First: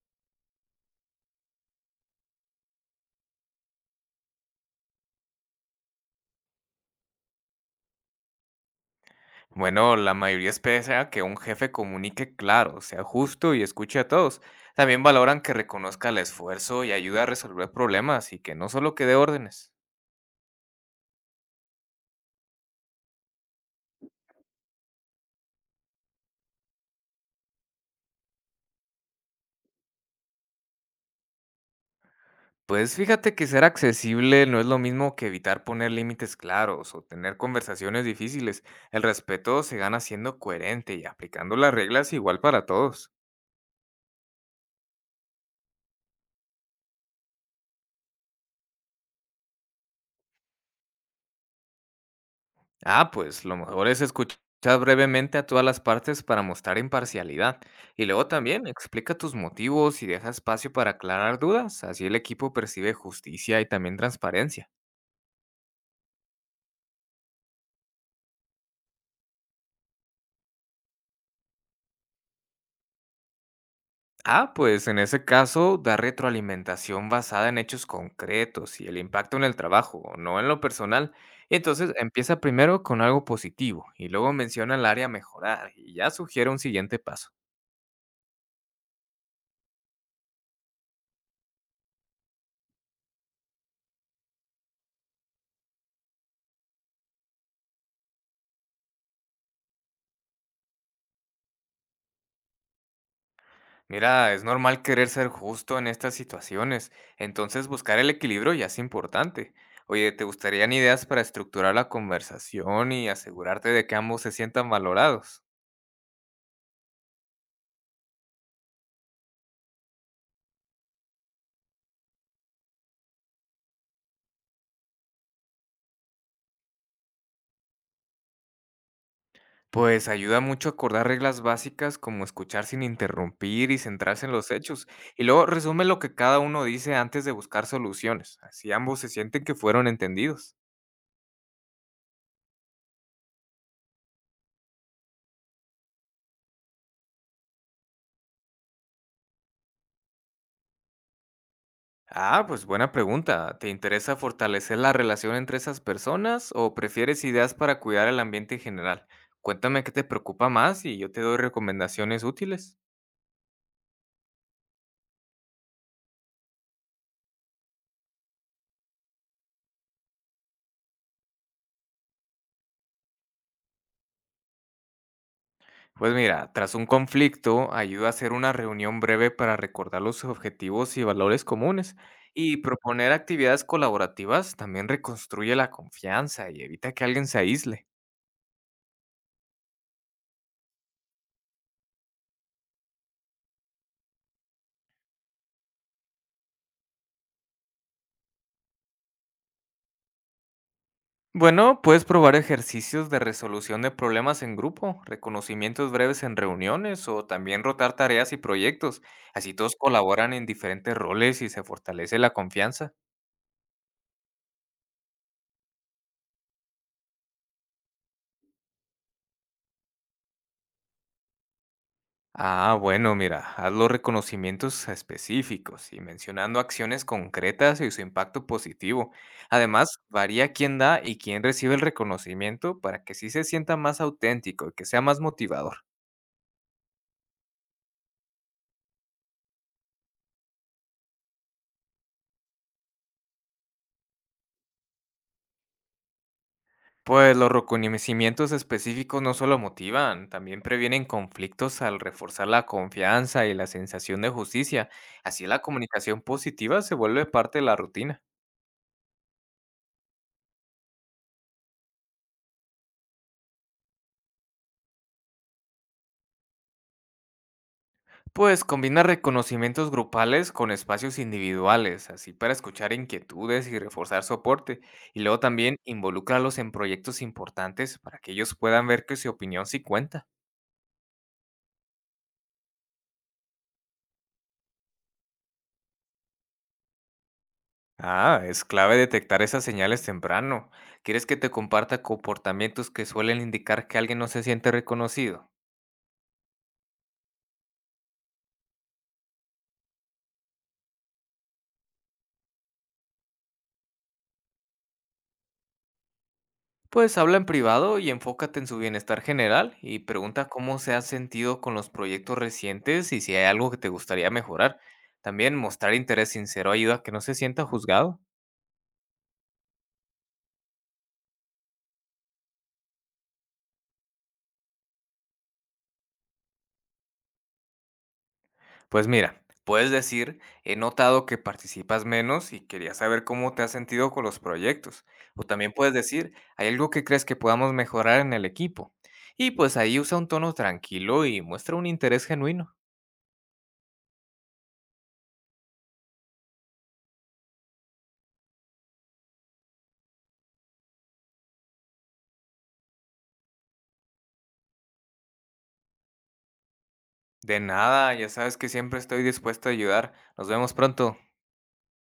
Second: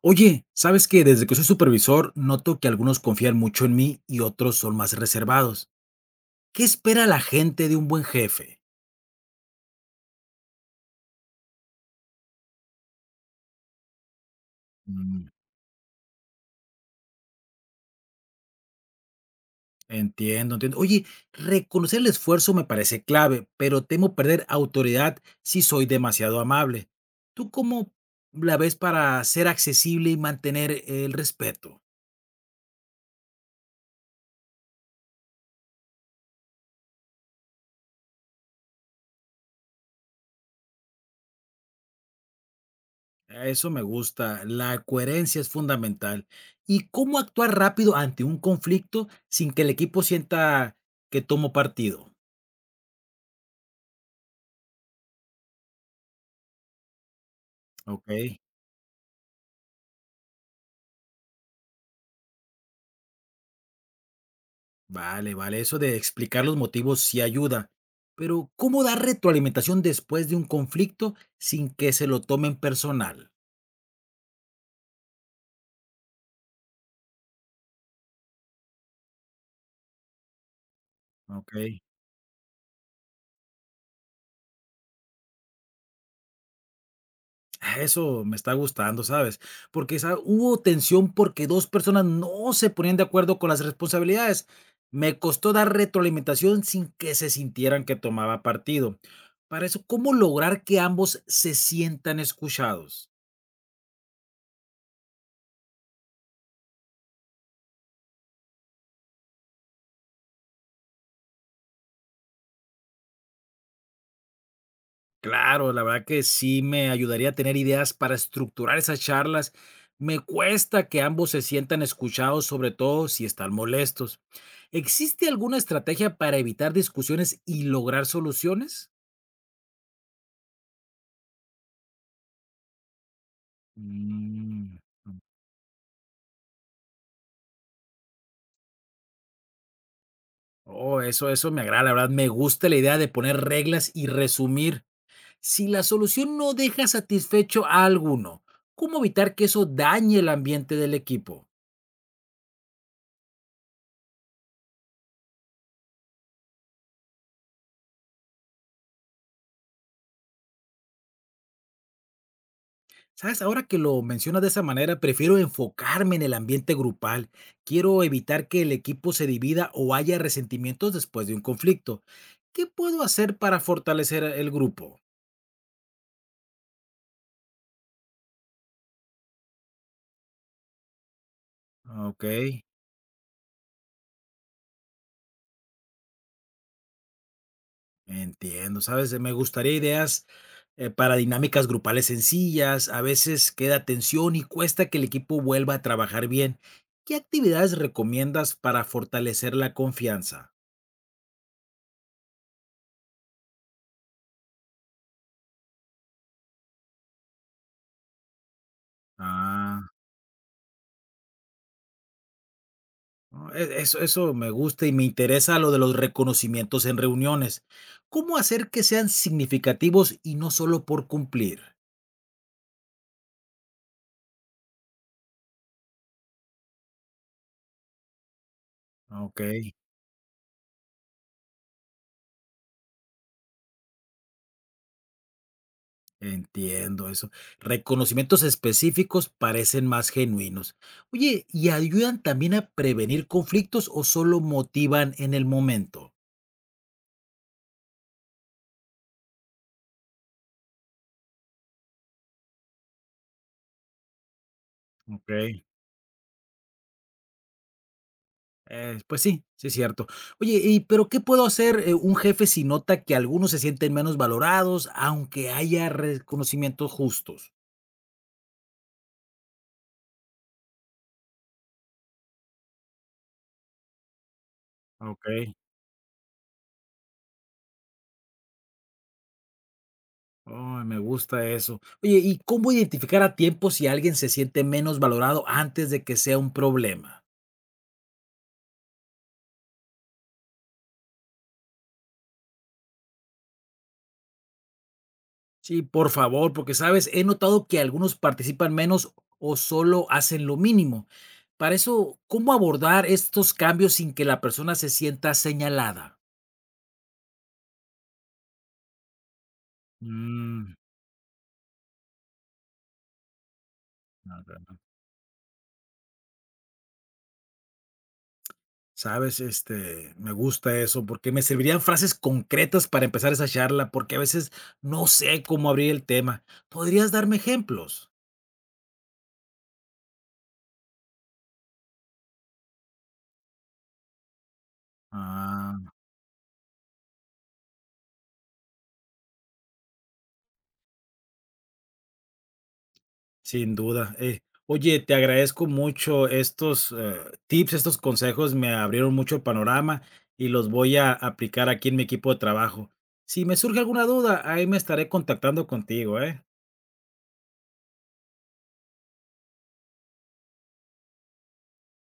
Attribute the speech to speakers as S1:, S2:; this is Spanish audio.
S1: Oye, ¿sabes qué? Desde que soy supervisor, noto que algunos confían mucho en mí y otros son más reservados. ¿Qué espera la gente de un buen jefe?
S2: Bueno, la mayoría espera que un jefe comunique claro, sea justo y escuche a todos. También
S1: Mm.
S2: valoran que reconozca el esfuerzo y ayude a resolver problemas y que no solo que dé órdenes.
S1: Entiendo, entiendo. Oye, reconocer el esfuerzo me parece clave, pero temo perder autoridad si soy demasiado amable. ¿Tú cómo la ves para ser accesible y mantener el respeto?
S2: Pues fíjate que ser accesible no es lo mismo que evitar poner límites claros o tener conversaciones difíciles. El respeto se gana siendo coherente y aplicando las reglas igual para todos.
S1: Eso me gusta. La coherencia es fundamental. ¿Y cómo actuar rápido ante un conflicto sin que el equipo sienta que tomo partido?
S2: Ah, pues lo mejor es escuchar brevemente a todas las partes para mostrar imparcialidad. Y
S1: Ok,
S2: luego también explica tus motivos y deja espacio para aclarar dudas. Así el equipo percibe justicia y también transparencia.
S1: vale, vale. Eso de explicar los motivos sí ayuda. Pero ¿cómo dar retroalimentación después de un conflicto sin que se lo tomen personal?
S2: Ah, pues en ese caso da retroalimentación basada en hechos concretos y el impacto en el trabajo, no en lo personal. Y
S1: Ok.
S2: entonces empieza primero con algo positivo y luego menciona el área a mejorar y ya sugiere un siguiente paso.
S1: Ah, eso me está gustando, ¿sabes? Porque hubo tensión porque dos personas no se ponían de acuerdo con las responsabilidades. Me costó dar retroalimentación sin que se sintieran que tomaba partido. Para eso, ¿cómo lograr que ambos se sientan escuchados?
S2: Mira, es normal querer ser justo en estas situaciones, entonces buscar el equilibrio ya es importante. Oye, ¿te gustarían ideas para estructurar la conversación y asegurarte de que ambos se sientan valorados?
S1: Claro, la verdad que sí me ayudaría a tener ideas para estructurar esas charlas. Me cuesta que ambos se sientan escuchados, sobre todo si están molestos. ¿Existe alguna estrategia para evitar discusiones y lograr soluciones?
S2: Pues ayuda mucho acordar reglas básicas como escuchar sin interrumpir y centrarse en los
S1: Mm,
S2: hechos,
S1: mm.
S2: y luego resume lo que cada uno dice antes de buscar soluciones, así ambos se sienten que fueron entendidos.
S1: Oh, eso me agrada, la verdad, me gusta la idea de poner reglas y resumir. Si la solución no deja satisfecho a alguno, ¿cómo evitar que eso dañe el ambiente del equipo?
S2: Ah, pues buena pregunta. ¿Te interesa fortalecer la relación entre esas personas o prefieres ideas para cuidar el ambiente en general? Cuéntame qué te preocupa más y yo te doy recomendaciones útiles.
S1: Sabes, ahora que lo mencionas de esa manera, prefiero enfocarme en el ambiente grupal. Quiero evitar que el equipo se divida o haya resentimientos después de un conflicto. ¿Qué puedo hacer para fortalecer el grupo?
S2: Pues mira, tras un conflicto, ayuda a hacer una reunión breve para recordar los objetivos y valores comunes.
S1: Ok.
S2: Y proponer actividades colaborativas también reconstruye la confianza y evita que alguien se aísle.
S1: Entiendo, ¿sabes? Me gustaría ideas para dinámicas grupales sencillas. A veces queda tensión y cuesta que el equipo vuelva a trabajar bien. ¿Qué actividades recomiendas para fortalecer la confianza?
S2: Bueno, puedes probar ejercicios de resolución de problemas en grupo, reconocimientos breves en reuniones o también rotar tareas y proyectos. Así todos
S1: Ah,
S2: colaboran en diferentes roles y se fortalece la confianza.
S1: no, eso, eso me gusta y me interesa lo de los reconocimientos en reuniones. ¿Cómo hacer que sean significativos y no solo por cumplir?
S2: Ah, bueno, mira, haz los reconocimientos específicos y mencionando acciones concretas y su impacto positivo.
S1: Ok.
S2: Además, varía quién da y quién recibe el reconocimiento para que sí se sienta más auténtico y que sea más motivador.
S1: Entiendo eso. Reconocimientos específicos parecen más genuinos. Oye, ¿y ayudan también a prevenir conflictos o solo motivan en el momento?
S2: Pues los reconocimientos específicos no solo motivan, también previenen conflictos al reforzar la confianza y la sensación de justicia. Así la
S1: Ok.
S2: comunicación positiva se vuelve parte de la rutina.
S1: Pues sí, sí es cierto. Oye, ¿y pero qué puedo hacer, un jefe, si nota que algunos se sienten menos valorados, aunque haya reconocimientos justos?
S2: Pues combina reconocimientos grupales con espacios individuales, así para escuchar inquietudes y reforzar soporte. Y luego
S1: Ok.
S2: también involúcralos en proyectos importantes para que ellos puedan ver que su opinión sí cuenta.
S1: Ay, me gusta eso. Oye, ¿y cómo identificar a tiempo si alguien se siente menos valorado antes de que sea un problema?
S2: Ah, es clave detectar esas señales temprano. ¿Quieres que te comparta comportamientos que suelen indicar que alguien no se siente reconocido?
S1: Sí, por favor, porque sabes, he notado que algunos participan menos o solo hacen lo mínimo. Para eso, ¿cómo abordar estos cambios sin que la persona se sienta señalada?
S2: Pues habla en privado y enfócate en su bienestar general y pregunta
S1: Mm,
S2: cómo se ha sentido con los proyectos recientes y si hay algo que te gustaría
S1: no, no, no.
S2: mejorar. También mostrar interés sincero ayuda a que no se sienta juzgado.
S1: Sabes, este, me gusta eso porque me servirían frases concretas para empezar esa charla, porque a veces no sé cómo abrir el tema. ¿Podrías darme ejemplos?
S2: Pues mira, puedes decir, he notado que participas menos y quería saber cómo te has sentido con los proyectos. O también
S1: Ah,
S2: puedes decir, ¿hay algo que crees que podamos mejorar en el equipo? Y pues ahí usa un tono tranquilo y muestra un interés genuino.
S1: sin duda. Oye, te agradezco mucho estos, tips, estos consejos, me abrieron mucho el panorama y los voy a aplicar aquí en mi equipo de trabajo. Si me surge alguna duda, ahí me estaré contactando contigo, ¿eh?
S2: De nada, ya sabes que siempre estoy dispuesto a ayudar. Nos vemos pronto.